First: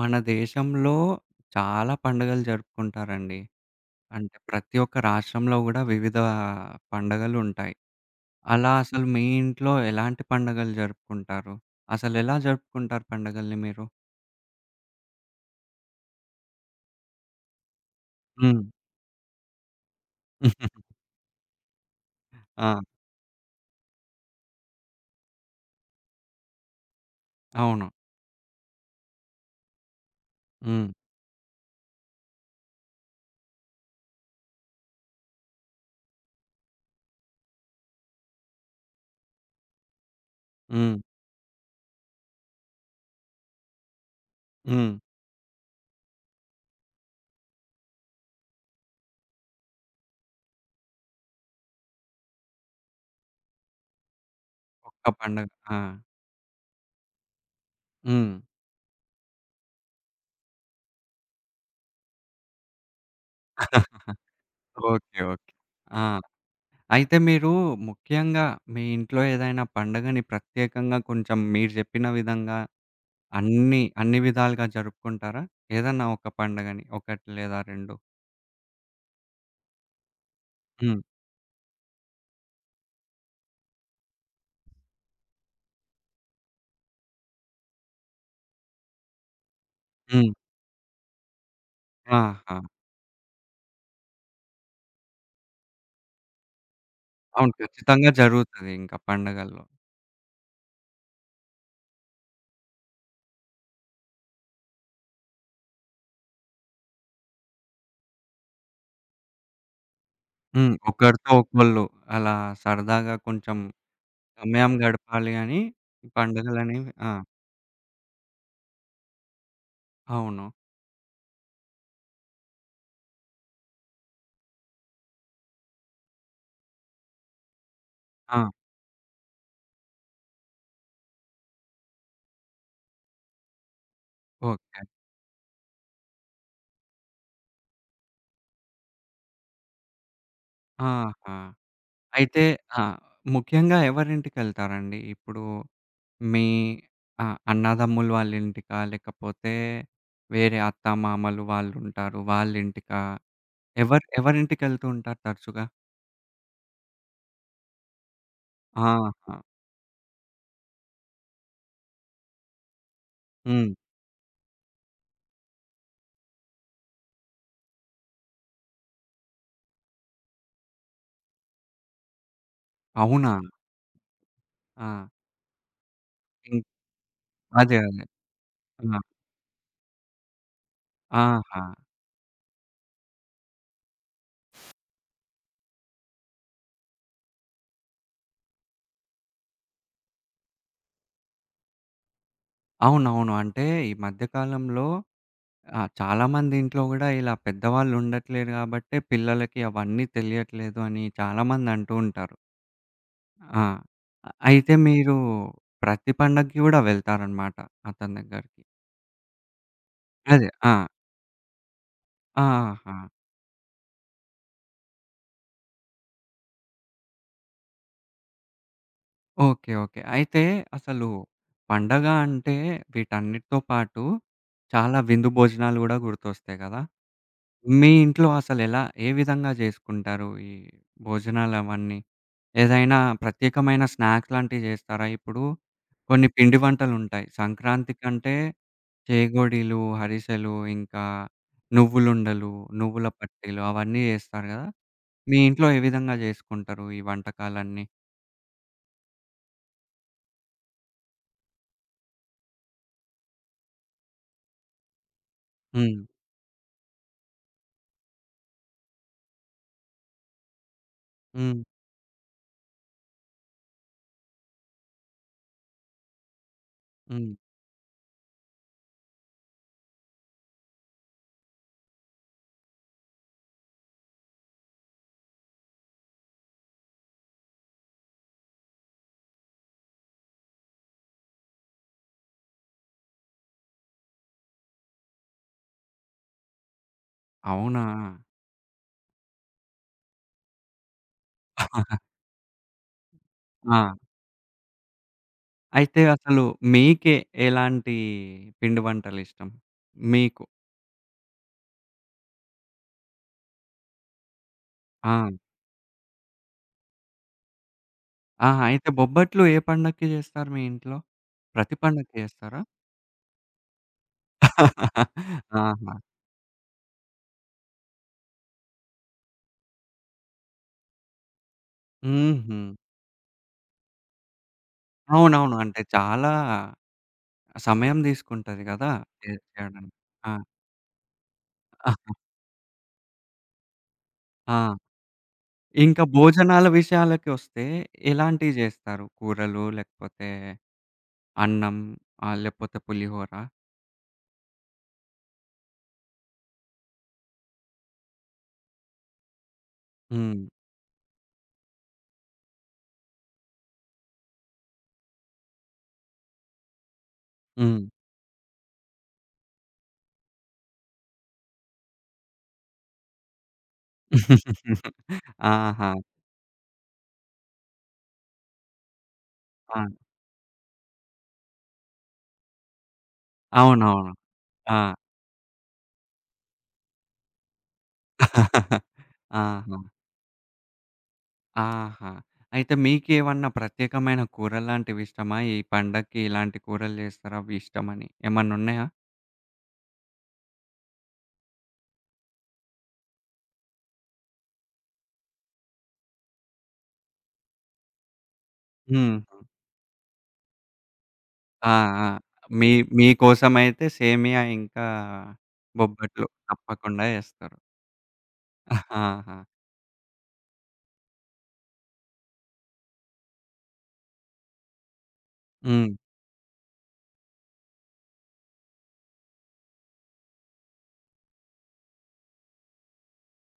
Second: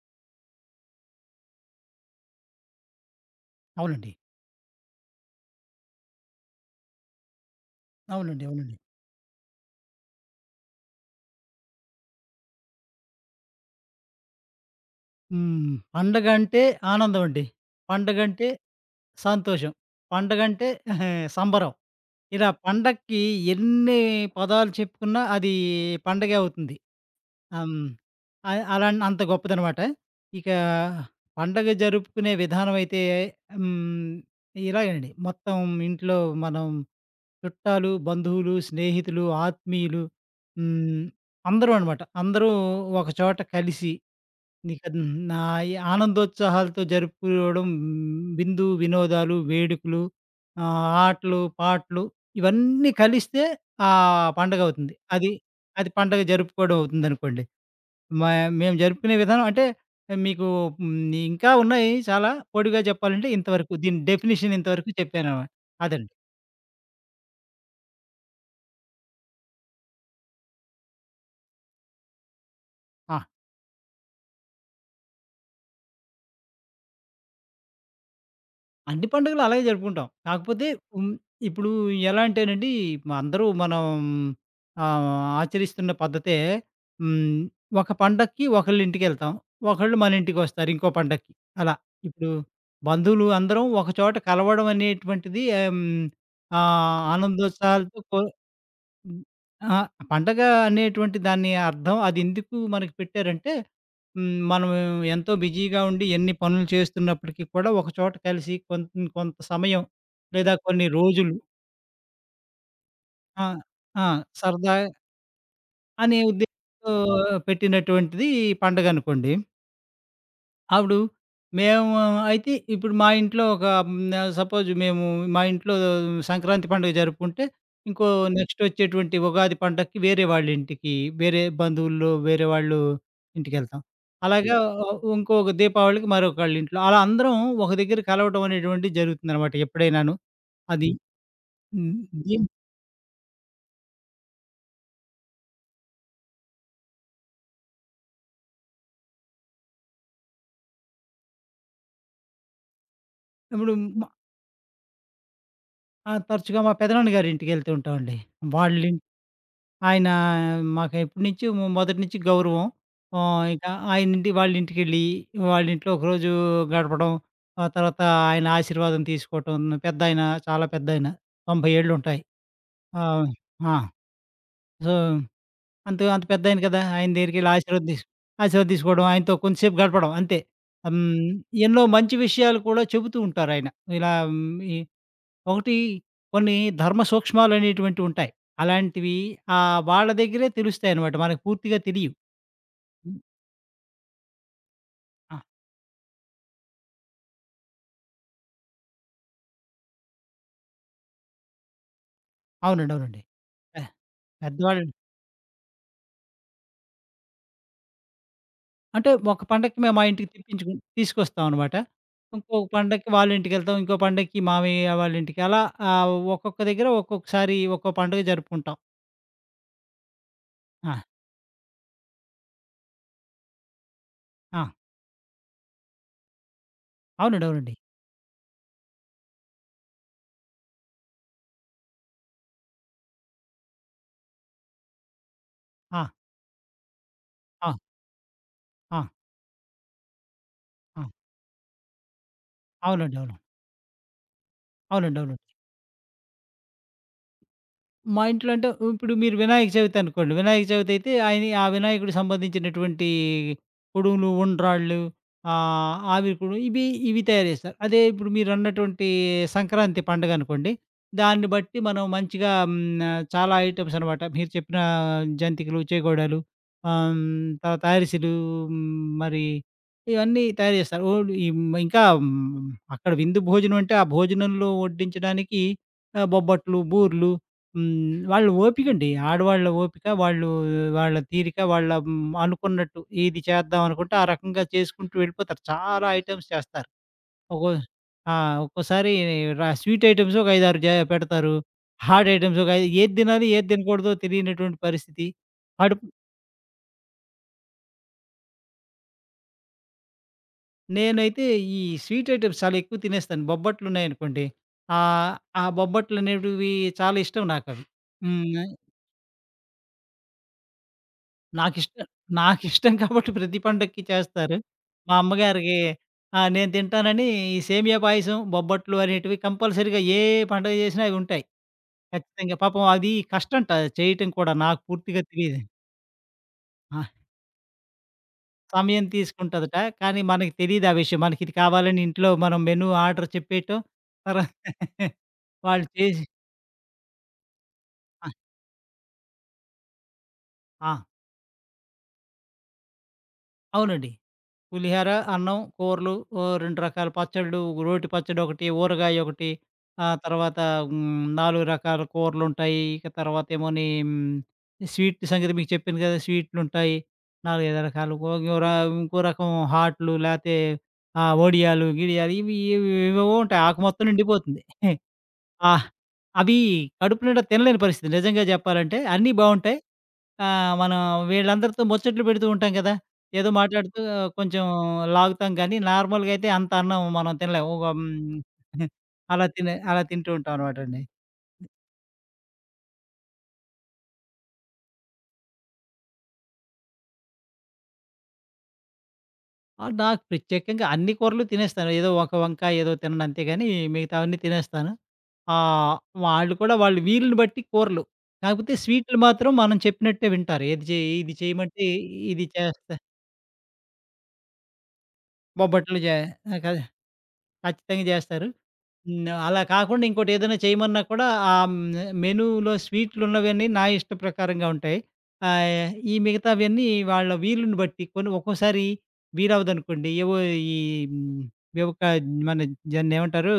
మన దేశంలో చాలా పండుగలు జరుపుకుంటారండి. అవునండి. అంటే ప్రతి ఒక్క రాష్ట్రంలో గూడా వివిధ పండగలుంటాయి. అవునండి. అలా అవునండి. అసలు మీ ఇంట్లో ఎలాంటి పండగలు జరుపుకుంటారు? అసలెలా జరుపుకుంటారు పండగల్ని మీరు? హ్మ్. పండగంటే ఆనందమండి. పండగంటే హ్మ్. సంతోషం. పండగంటే సంబరం. ఇలా ఆ! పండక్కి ఎన్ని పదాలు చెప్పుకున్నా అది పండగే అవుతుంది. హ్మ్. అవును. అలా అంత గొప్పదనమాట. ఇక హ్మ్. పండగ జరుపుకునే విధానం అయితే హ్మ్. ఇలాగేనండి. మొత్తం ఇంట్లో మనం చుట్టాలు, బంధువులు, స్నేహితులు, ఆత్మీయులు, హ్మ్. హ్మ్. అందరూ అనమాట. అందరూ ఒక చోట కలిసి నీకు హ్మ్. అది నా ఈ ఆనందోత్సాహాలతో జరుపుకోవడం, విందు, వినోదాలు, వేడుకలు, ఆటలు, పాటలు, ఇవన్నీ కలిస్తే ఆ పండగ అవుతుంది. ఒక్క అది, పండగ. ఆ! అది పండగ జరుపుకోవడం అవుతుందనుకోండి. మా హ్మ్. మేము జరుపుకునే విధానం అంటే మీకు, హ్మ్, ఇంకా ఉన్నాయి చాలా. పొడిగా చెప్పాలంటే ఇంతవరకు. దీని డెఫినిషన్ ఇంతవరకు ఓకే. చెప్పాననమాట. ఓకే. ఆ! అదండి. అయితే మీరు ముఖ్యంగా మీ ఇంట్లో ఏదైనా పండగని ప్రత్యేకంగా కొంచెం మీరు జెప్పిన విధంగా ఆ! అన్ని విధాలుగా జరుపుకుంటారా? ఏదన్నా ఒక పండగని 1 లేదా 2? అన్ని పండుగలు అలాగే జరుపుకుంటాం. కాకపోతే హ్మ్. హ్మ్, ఇప్పుడు ఎలా అంటేనండి, అందరూ మనం ఆహ్, ఆచరిస్తున్న పద్ధతే, హ్మ్, ఒక పండక్కి ఒకళ్ళ ఇంటికెళ్తాం. ఒకళ్ళు మన హ్మ్. ఇంటికొస్తారు ఇంకో పండక్కి, అలా. ఇప్పుడు ఆహా! బంధువులు అందరం ఒక చోట కలవడం అనేటువంటిది అవును. ఆనందోత్సాహాలతో ఖచ్చితంగా జరుగుతది ఇంకా హ్మ్. పండగల్లో. ఆ! పండగ అనేటువంటి దాని అర్థం అదెందుకు మనకి పెట్టారంటే, మనం ఎంతో బిజీగా ఉండి ఎన్ని పనులు చేస్తున్నప్పటికీ కూడా ఒకచోట కలిసి కొంత కొంత సమయం లేదా హ్మ్. కొన్ని ఒకరితో రోజులు, ఒకళ్ళు అలా సరదాగా ఆ! కొంచెం ఆ! సమయం సరదా గడపాలి అని అనే పండుగలనేవి ఉద్దేశంతో ఆ! పెట్టినటువంటిది పండగనుకోండి. అవును. అప్పుడు మేము అయితే ఇప్పుడు మా ఇంట్లో ఒక, సపోజ్ మేము మా ఇంట్లో సంక్రాంతి పండుగ జరుపుకుంటే, ఇంకో ఆ! నెక్స్ట్ వచ్చేటువంటి ఉగాది పండక్కి వేరే వాళ్ళ ఇంటికి, వేరే బంధువుల్లో వేరే వాళ్ళు ఇంటికెళ్తాం. అలాగా, ఓకే. ఇంకొక దీపావళికి మరొకళ్ళ ఇంట్లో, అలా అందరం ఒక దగ్గర కలవటం అనేటువంటిది జరుగుతుందనమాట ఎప్పుడైనాను. అది, ఆహా! హ్మ్. అయితే దీన్ ఆ! ముఖ్యంగా ఎవరింటికెళ్తారండి? ఇప్పుడు మీ ఆ! అన్నదమ్ములు వాళ్ళ ఇంటికా? లేకపోతే వేరే అత్తామామలు వాళ్ళుంటారు వాళ్ళ ఇంటికా? ఇప్పుడు మ ఎవరు ఎవరింటికెళ్తూ ఉంటారు తరచుగా? తరచుగా మా పెదనాన్న గారి ఇంటికెళ్తూ ఉంటామండి. వాళ్ళిం ఆహా! ఆయన మాకు ఎప్పటి నుంచో, మొదటి నుంచి గౌరవం. ఇక హ్మ్. ఆయనింటి వాళ్ళింటికెళ్ళి, వాళ్ళింట్లో ఒకరోజు గడపడం, ఆ తర్వాత ఆయన ఆశీర్వాదం తీసుకోవటం. పెద్దాయన, చాలా పెద్దాయన, 90 ఏళ్ళుంటాయి. ఆహ్, అవునా? ఆ! ఆ, సో, ఆ! అంత అంత ఇం పెద్దాయన కదా! ఆయన దగ్గరికెళ్ళి అదే. అదే. ఆశీర్వాదం ఆ! తీసుకోవడం, ఆయనతో కొంతసేపు గడపడం, అంతే. హ్మ్. ఆహా! ఎన్నో మంచి విషయాలు కూడా చెబుతూ ఉంటారాయన. ఇలా ఈ ఒకటి కొన్ని ధర్మ సూక్ష్మాలనేటువంటివి ఉంటాయి. అలాంటివి వాళ్ళ దగ్గరే తెలుస్తాయనమాట. మనకు పూర్తిగా తెలియవు. అవునవును. అంటే ఈ మధ్య కాలంలో ఆ! ఆహ్, చాలామంది ఇంట్లో గూడా ఇలా పెద్దవాళ్ళు ఉండట్లేరు గాబట్టే పిల్లలకి అవన్నీ తెలియట్లేదు అని చాలామంది అంటూ ఉంటారు. అవునండి. అవునండి. ఆ! పె అయితే పెద్దవాళ్ళు. మీరు ప్రతి పండగకి గూడా వెళ్తారనమాట అతని దగ్గరికి. అంటే ఒక పండగకి మేము మా ఇంటికి అదే. ఆ! తెప్పించుకుని తీసుకొస్తాం అనమాట. ఇంకో ఆహా! పండగకి వాళ్ళ ఇంటికెళ్తాం. ఇంకో పండగకి మామయ్య వాళ్ళ ఇంటికి, అలా ఒక్కొక్క దగ్గర ఒక్కొక్కసారి ఒక్కో పండుగ జరుపుకుంటాం. ఓకే. ఓకే. అయితే ఆ! అసలు పండగ అంటే వీటన్నిటితో పాటు ఆ! చాలా విందు భోజనాలు గూడా గుర్తొస్తాయి గదా! అవునండి. అవునండి. మీ ఇంట్లో అసలెలా ఏ విధంగా జేసుకుంటారు ఈ భోజనాలవన్నీ? ఏదైనా ప్రత్యేకమైన స్నాక్స్ లాంటివి జేస్తారా ఇప్పుడు? ఆ! కొన్ని పిండి వంటలుంటాయి. ఆ! సంక్రాంతికంటే ఆ! చేగోడీలు, అరిసెలు, ఆ! ఇంకా నువ్వులుండలు, నువ్వుల అవునండి. అవును. పట్టీలు అవన్నీ జేస్తారు గదా! అవునండి. అవును. మీ ఇంట్లో ఏ విధంగా జేసుకుంటారు ఈ వంటకాలన్నీ? మా ఇంట్లో అంటే, ఇప్పుడు మీరు వినాయక చవితి అనుకోండి. వినాయక చవితి అయితే ఆయన, ఆ వినాయకుడికి సంబంధించినటువంటి పొడుములు, ఉండ్రాళ్ళు, హ్మ్. ఆవిరికుడు, ఇవి ఇవి తయారు చేస్తారు. అదే, ఇప్పుడు మీరన్నటువంటి సంక్రాంతి పండుగ అనుకోండి. దాన్ని హ్మ్. బట్టి మనం మంచిగా, చాలా ఐటెమ్స్ అనమాట. మీరు చెప్పిన జంతికలు, చేగోడలు, ఆహ్, హ్మ్. హ్మ్, తర్వాత అరిసెలు, మరి ఇవన్నీ తయారు చేస్తారు. ఓల్డ్ ఈ ఇంకా, అక్కడ విందు భోజనం అంటే, ఆ భోజనంలో వడ్డించడానికి బొబ్బట్లు, బూర్లు. వాళ్ళ ఓపికండి. ఆడవాళ్ళ ఓపిక, వాళ్ళు వాళ్ళ తీరిక, వాళ్ళ, అనుకున్నట్టు ఇది చేద్దాం అనుకుంటే, ఆ రకంగా చేసుకుంటూ వెళ్ళిపోతారు. చాలా ఐటెమ్స్ చేస్తారు. ఒక్కో అవునా! ఆ! ఒక్కోసారి స్వీట్ ఐటెమ్స్ ఒక 5, 6 పెడతారు. ఆహా! హాట్ ఐటెమ్స్ ఒక ఐదు, ఏది తినాలి, ఏది ఆ! తినకూడదో తెలియనటువంటి పరిస్థితి. అయితే అడుపు అసలు మీకే ఎలాంటి పిండి వంటలిష్టం? మీకు. నేనైతే ఈ స్వీట్ ఐటెమ్స్ చాలా ఎక్కువ తినేస్తాను. బొబ్బట్లున్నాయనుకోండి, ఆ! ఆహ్, ఆ బొబ్బట్లనేటివి చాలా ఇష్టం నాకవి. ఆ! హ్మ్. అయితే బొబ్బట్లు ఏ పండక్కి జేస్తారు మీ ఇంట్లో? ప్రతి నాకిష్టం పండక్కి జేస్తారా? నాకిష్టం కాబట్టి ప్రతి పండక్కి చేస్తారు. మా అమ్మగారికి, ఆహా! ఆ! నేను తింటానని ఈ సేమియా పాయసం, బొబ్బట్లు అనేటివి కంపల్సరీ‌గా, ఏ పండగ చేసినా అవి ఉంటాయి. ఖచ్చితంగా. హుహు. పాపం అది కష్టంట, చేయటం కూడా నాకు పూర్తిగా అవునవును. తెలీదు. అంటే చాలా ఆ! సమయం దీసుకుంటది గదా! సమయం చేసి తీసుకుంటదట. చేయడానికి. కానీ ఆ! మనకి తెలీదు ఆ విషయం. మనకి ఇది కావాలని ఇంట్లో మనం మెనూ ఆర్డర్ చెప్పేయటం. తర్వా ఆ! వాళ్ళు ఇంకా చేసి. భోజనాల విషయాలకొస్తే ఆ! ఎలాంటివి జేస్తారు? కూరలు, లేకపోతే ఆ! అన్నం, ఆహ్, లేకపోతే పులిహోర? అవునండి. పులిహోర, అన్నం, కూరలు, 2 రకాల పచ్చళ్ళు, రోటి పచ్చడి ఒకటి, ఊరగాయ ఒకటి, ఆ హ్మ్. తర్వాత, 4 రకాల కూరలుంటాయి. ఇక తర్వాత ఏమోని, స్వీట్ సంగతి మీకు చెప్పాను కదా! స్వీట్లుంటాయి. 4, హ్మ్. 5 రకాలు. ఓ ఇంకో ర ఇంకో రకం హాట్లు లేతే, వడియాలు, గిడియాలు, ఇవి ఇవి ఏవేవో ఉంటాయి. ఆకు మొత్తం నిండిపోతుంది. ఆ! ఆహా! అవి కడుపు నిండా తినలేని పరిస్థితి నిజంగా చెప్పాలంటే. అన్నీ బావుంటాయి. ఆ! ఆ! మనం వీళ్ళందరితో ముచ్చట్లు పెడుతూ ఉంటాం కదా! ఏదో మాట్లాడుతూ అవునవును. కొంచెం ఆ! లాగుతాం గానీ, నార్మల్‌గా అయితే అంత అన్నం మనం తినలేము. ఒక ఆహా! అలా తింటూ ఉంటాం అనమాటండి. ఆహా! అయితే మీకేమన్నా ప్రత్యేకమైన కూరల్లాంటివి ఇష్టమా? ఈ పండక్కి ఇలాంటి కూరలు చేస్తారు అవి ఇష్టమని ఏమన్నున్నాయా? నాకు ప్రత్యేకంగా అన్ని కూరలు తినేస్తాను. ఏదో ఒక వంకాయ ఏదో తినను అంతేగాని, మిగతావన్నీ తినేస్తాను. ఆహ్, వాళ్ళు కూడా వాళ్ళు వీలుని బట్టి కూరలు. కాకపోతే హ్మ్. స్వీటులు మాత్రం మనం చెప్పినట్టే వింటారు. ఏది చెయ్ ఇది ఆ! చేయమంటే ఆ! ఇది మీ మీకోసమైతే సేమియా ఇంకా బొబ్బట్లు జే బొబ్బట్లు ఆ! కదా! తప్పకుండా చేస్తారు. ఖచ్చితంగా జేస్తారు. హ్మ్. ఆహా! అలా కాకుండా ఇంకోటేదైనా చేయమన్నా కూడా, ఆ మెనూలో స్వీట్లున్నవన్నీ నా ఇష్ట ప్రకారంగా ఉంటాయి. హ్మ్. ఈ మిగతావన్నీ వాళ్ళ వీలుని బట్టి, కొన్ని ఒక్కోసారి వీలవ్వదనుకోండి. ఏవో ఈ హ్మ్. ఏవో క మన దాన్నేమంటారు?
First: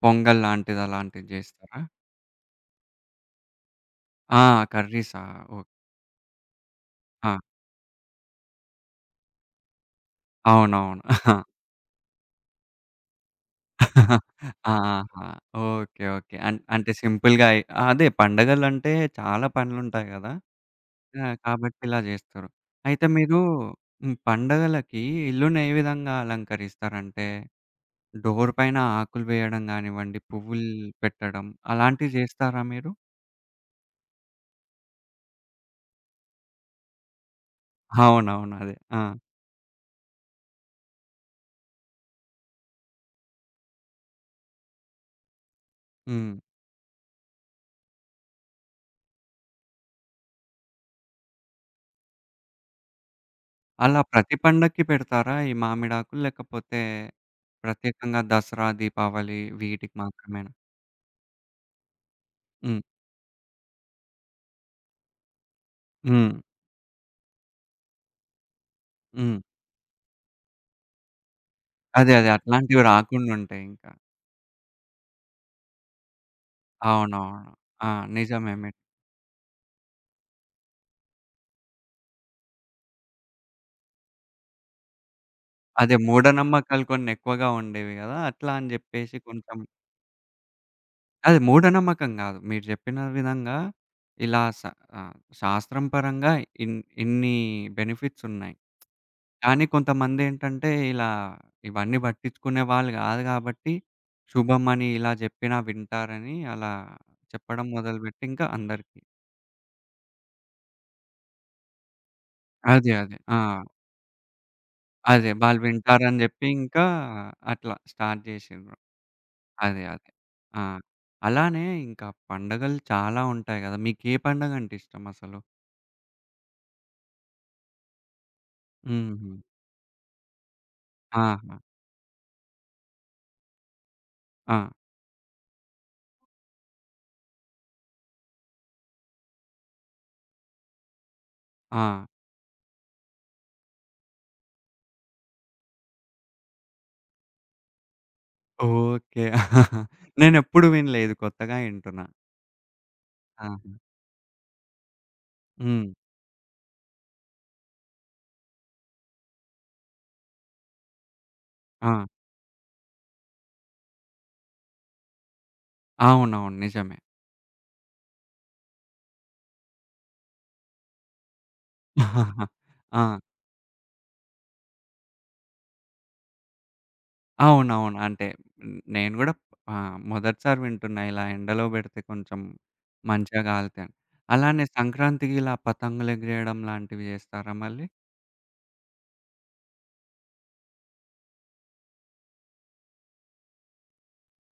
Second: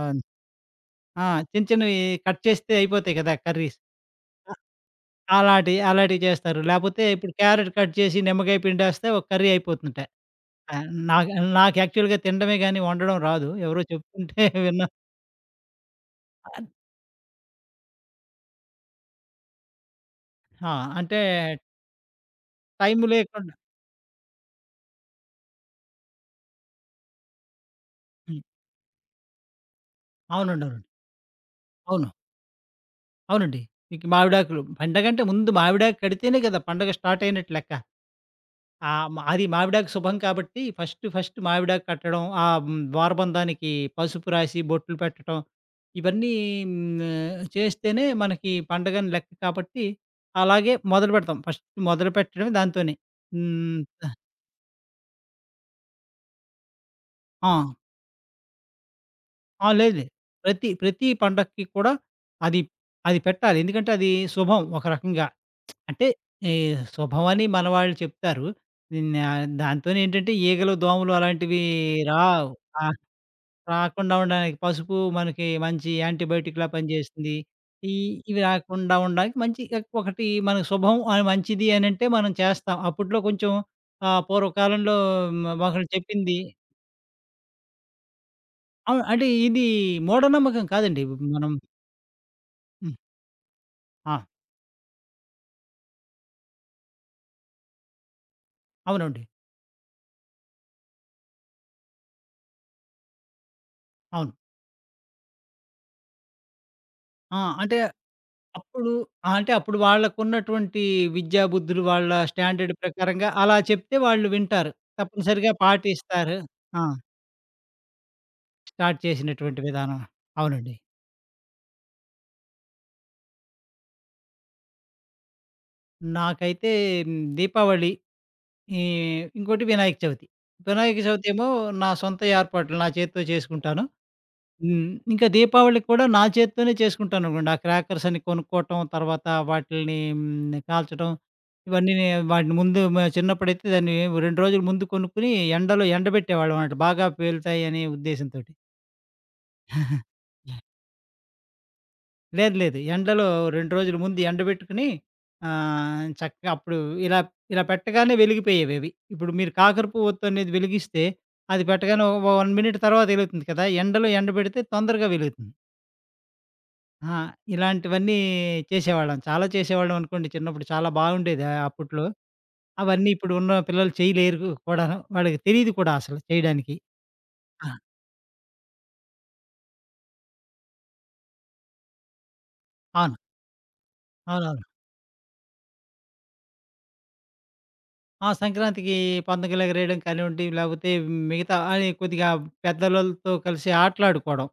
ఆహ్, పొంగల్ లాంటిది ఆ! అలాంటిది ఆ, చిన్న చేస్తారా? చిన్నవి కట్ చేస్తే అయిపోతాయి కదా! కర్రీస్. ఆ! కర్రీసా? ఓకే. అలాంటియి, అలాంటియి చేస్తారు. లేపోతే ఇప్పుడు ఆ! క్యారెట్ కట్ చేసి నిమ్మకాయ పిండేస్తే ఒక కర్రీ అయిపోతుందట. ఆ! అవునవును. నాకు నాకు యాక్చువల్‌గా తినడమే గానీ వండడం రాదు. ఎవరో చెప్తుంటే విన్నా. ఆహా! ఓకే. ఓకే. అన్ అంటే సింపుల్‌గా అయి అదే పండగలంటే చాలా పనులుంటాయి గదా! ఆ! అంటే ఆ! కాబట్టి ఇలా జేస్తారు. టైం అయితే మీరు లేకుండా. హ్మ్. పండగలకి ఇల్లుని ఏ విధంగా అలంకరిస్తారంటే, హ్మ్. డోర్ పైన ఆకులు వేయడం గానివ్వండి, అవునండి. పువ్వులు అవునండి. పెట్టడం అవును. అలాంటివి జేస్తారా మీరు? అవునండి. మీకు మావిడాకులు పండగంటే ముందు మావిడాకు కడితేనే కదా పండగ స్టార్ట్ అయినట్టు లెక్క. అవునవును. అదే. ఆ! ఆహ్, మ అది మావిడాకు శుభం కాబట్టి, ఫస్ట్ ఫస్ట్ మావిడాకు కట్టడం, ద్వారబంధానికి పసుపు రాసి బొట్లు పెట్టడం ఇవన్నీ, హ్మ్. చేస్తేనే మనకి పండగని లెక్క కాబట్టి, అలాగే మొదలుపెడతాం. ఫస్ట్ మొదలుపెట్టడమే దాంతోనే. హ్మ్. అలా ప్రతి పండక్కి పెడతారా ఈ మామిడాకులు? లేకపోతే ఆ! ప్రత్యేకంగా దసరా, దీపావళి ఆ! వీటికి లేదు, లేదు. మాత్రమేనా? ప్రతి ప్రతి పండక్కి కూడా అది హ్మ్. అది పెట్టాలి. ఎందుకంటే అది శుభం ఒక రకంగా. అంటే హ్మ్. ఈ శుభం అని మన వాళ్ళు చెప్తారు. నిన్న హ్మ్. దాంతోనేంటంటే ఈగలు, దోమలు అలాంటివి అదే. అదే. రావు. అట్లాంటివి ఆ! రాకుండుంటాయింక. రాకుండా ఉండడానికి పసుపు మనకి మంచి యాంటీబయోటిక్‌లా పనిచేస్తుంది. అవునవును. ఆ! ఈ ఇవి నిజమే మీరు రాకుండా ఉండడానికి మంచి. ఒకటి మనకు శుభం అని మంచిది అనంటే మనం చేస్తాం. అప్పట్లో కొంచెం, పూర్వకాలంలో ఒకళ్ళు అదే చెప్పింది. మూఢనమ్మకాలు కొన్ని ఎక్కువగా ఉండేవి గదా! అట్లా అని అవును. జెప్పేసి అంటే కొంచెం ఇది మూఢనమ్మకం కాదండి. అది మనం, మూఢనమ్మకం గాదు. మీరు జెప్పిన విధంగా ఆ! ఇలా స ఆహ్, శాస్త్రం పరంగా ఇన్ ఇన్ని బెనిఫిట్స్ ఉన్నాయి. అవునండి. కానీ కొంతమందేంటంటే ఇలా ఇవన్నీ పట్టించుకునే వాళ్ళు గాదు గాబట్టి, అవును. శుభమని ఇలా జెప్పినా వింటారని అలా ఆ! చెప్పడం అంటే మొదలుపెట్టి ఇంకా అప్పుడు, అందరికి. ఆ! అంటే అప్పుడు వాళ్ళకున్నటువంటి విద్యా బుద్ధులు వాళ్ళ స్టాండర్డ్ అదే. అదే. ప్రకారంగా ఆ! అలా చెప్తే వాళ్ళు వింటారు. అదే. తప్పనిసరిగా వాళ్ళు వింటారని పాటిస్తారు. జెప్పి ఇంకా ఆ! అట్లా స్టార్ట్ జేషిండ్రు. స్టార్ట్ చేసినటువంటి అదే. విధానం. అదే. ఆ! అవునండి. అలానే ఇంకా పండగలు చాలా ఉంటాయి గదా! మీకే పండగంటే ఇష్టమసలు? నాకైతే, దీపావళి, ఈ హుహు. ఇంకోటి వినాయక చవితి. వినాయక చవితి ఏమో ఆహా! నా సొంత ఏర్పాట్లు నా చేత్తో చేసుకుంటాను. ఆ! హ్మ్. ఇంకా దీపావళికి కూడా నా చేత్తోనే చేసుకుంటాననుకోండి. ఆ క్రాకర్స్ అన్ని కొనుక్కోవటం, తర్వాత వాటిల్ని, కాల్చడం ఇవన్నీ ఆ! వాటిని ముందు చిన్నప్పుడైతే, దాన్ని 2 రోజుల ముందు కొనుక్కొని ఎండలో ఎండబెట్టేవాళ్ళమనమాట. బాగా పేలుతాయనే ఉద్దేశంతోటి. ఓకే. నేనెప్పుడు వినలే. ఇది కొత్తగా వింటున్నా. లేదు, లేదు. ఎండలో ఆహా! 2 రోజుల ముందు ఎండబెట్టుకొని హ్మ్. చక్కగా, అప్పుడు ఇలా ఇలా పెట్టగానే వెలిగిపోయేవవి. ఇప్పుడు మీరు కాకర పువ్వొత్తు అనేది వెలిగిస్తే, అది ఆ! పెట్టగానే 1 మినిట్ తర్వాత ఎలుగుతుంది కదా! ఎండలో ఎండబెడితే తొందరగా వెలుగుతుంది. అవునవును. నిజమే. ఆ! ఇలాంటివన్నీ చేసేవాళ్ళం. చాలా చేసేవాళ్ళం అనుకోండి చిన్నప్పుడు. చాలా బాగుండేది అప్పట్లో. ఆ! అవన్నీ ఇప్పుడున్న పిల్లలు చేయలేరు కూడాను. వాళ్ళకి తెలీదు కూడా అసలు చేయడానికి. ఆ! అవునవును. అంటే హ్మ్, నేను గూడా ఆహ్, మొదటిసారి వింటున్నా ఇలా ఎండలో బెడితే కొంచెం అవును. మంచిగా కాలుతాయని. అలానే అవునవును. సంక్రాంతికి ఇలా పతంగులెగిరేయడం లాంటివి జేస్తారా మళ్ళీ? ఆ! సంక్రాంతికి పంతులు ఎగరేయడం కానివ్వండి, లేకపోతే మిగతా అని కొద్దిగా పెద్దలతో కలిసి ఆటలాడుకోవడం,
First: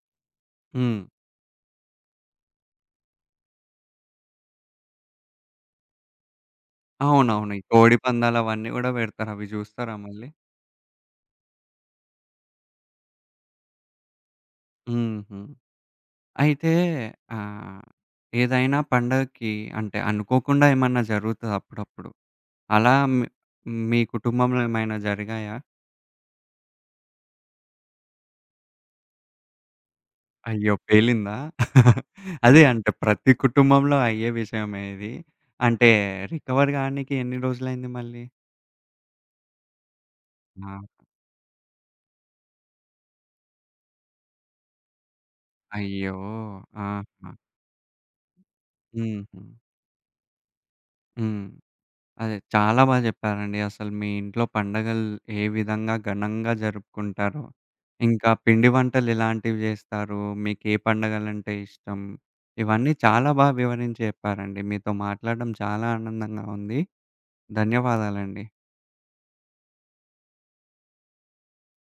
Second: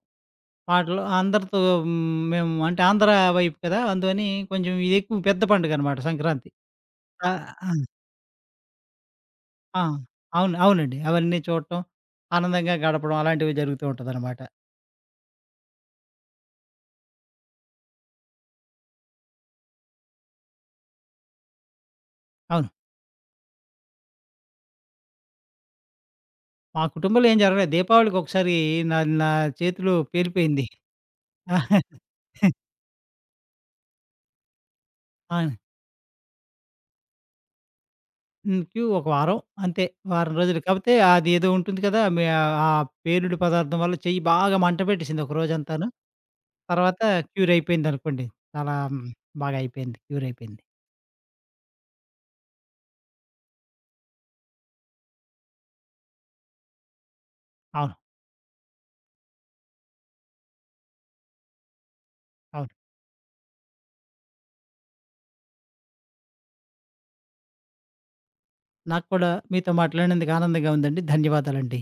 హ్మ్. పాటలు అందరితో, హ్మ్, మేము అంటే ఆంధ్ర వైపు కదా! అందువని కొంచెం ఇది ఎక్కువ పెద్ద పండుగనమాట సంక్రాంతి. ఆహ్, అవునవును. ఈ అవును. కోడిపందాలు అవన్నీ గూడా బెడతారు. అవి ఆ! జూస్తారా మళ్ళీ? అవును. అవునండి. అవన్నీ చూడటం, ఆనందంగా గడపడం, అలాంటివి జరుగుతూ ఉంటదనమాట. హుహు. అయితే ఆహ్, ఏదైనా పండగకి అంటే అనుకోకుండా ఏమన్నా జరుగుతదా అప్పుడప్పుడు? అవును. అలా మీ మీ కుటుంబంలో ఏమైనా జరిగాయా? మా కుటుంబంలో ఏం జరగలేదు. దీపావళికి ఒకసారి నా నా చేతిలో పేలిపోయింది. అయ్యో! పేలిందా? అదే అంటే ప్రతి కుటుంబంలో అయ్యే విషయమే ఇది. ఆ! అంటే రికవర్ గానికి ఎన్ని రోజులైంది మళ్ళీ? ఒక వారం, అంతే. వారం రోజులు. ఆ! కాపోతే అది ఏదో ఉంటుంది కదా! ఆ పేలుడు పదార్థం వల్ల చెయ్యి బాగా మంట పెట్టేసింది ఒక రోజంతాను. అయ్యో! తర్వాత ఆహా! క్యూర్ అయిపోయిందనుకోండి. చాలా, హుహు. బాగా అయిపోయింది. క్యూర్ అయిపోయింది. హ్మ్. అదే చాలా బా చెప్పారండి. అసలు మీ ఇంట్లో పండగలు ఏ విధంగా ఘనంగా జరుపుకుంటారో, అవును. ఇంకా పిండి వంటలు ఎలాంటివి జేస్తారు, మీకే పండగలంటే ఇష్టం, అవును. ఇవన్నీ చాలా బా వివరించి చెప్పారండి. మీతో మాట్లాడడం చాలా ఆనందంగా ఉంది. ధన్యవాదాలండి. నాకు కూడా మీతో మాట్లాడినందుకు ఆనందంగా ఉందండి. ధన్యవాదాలండి.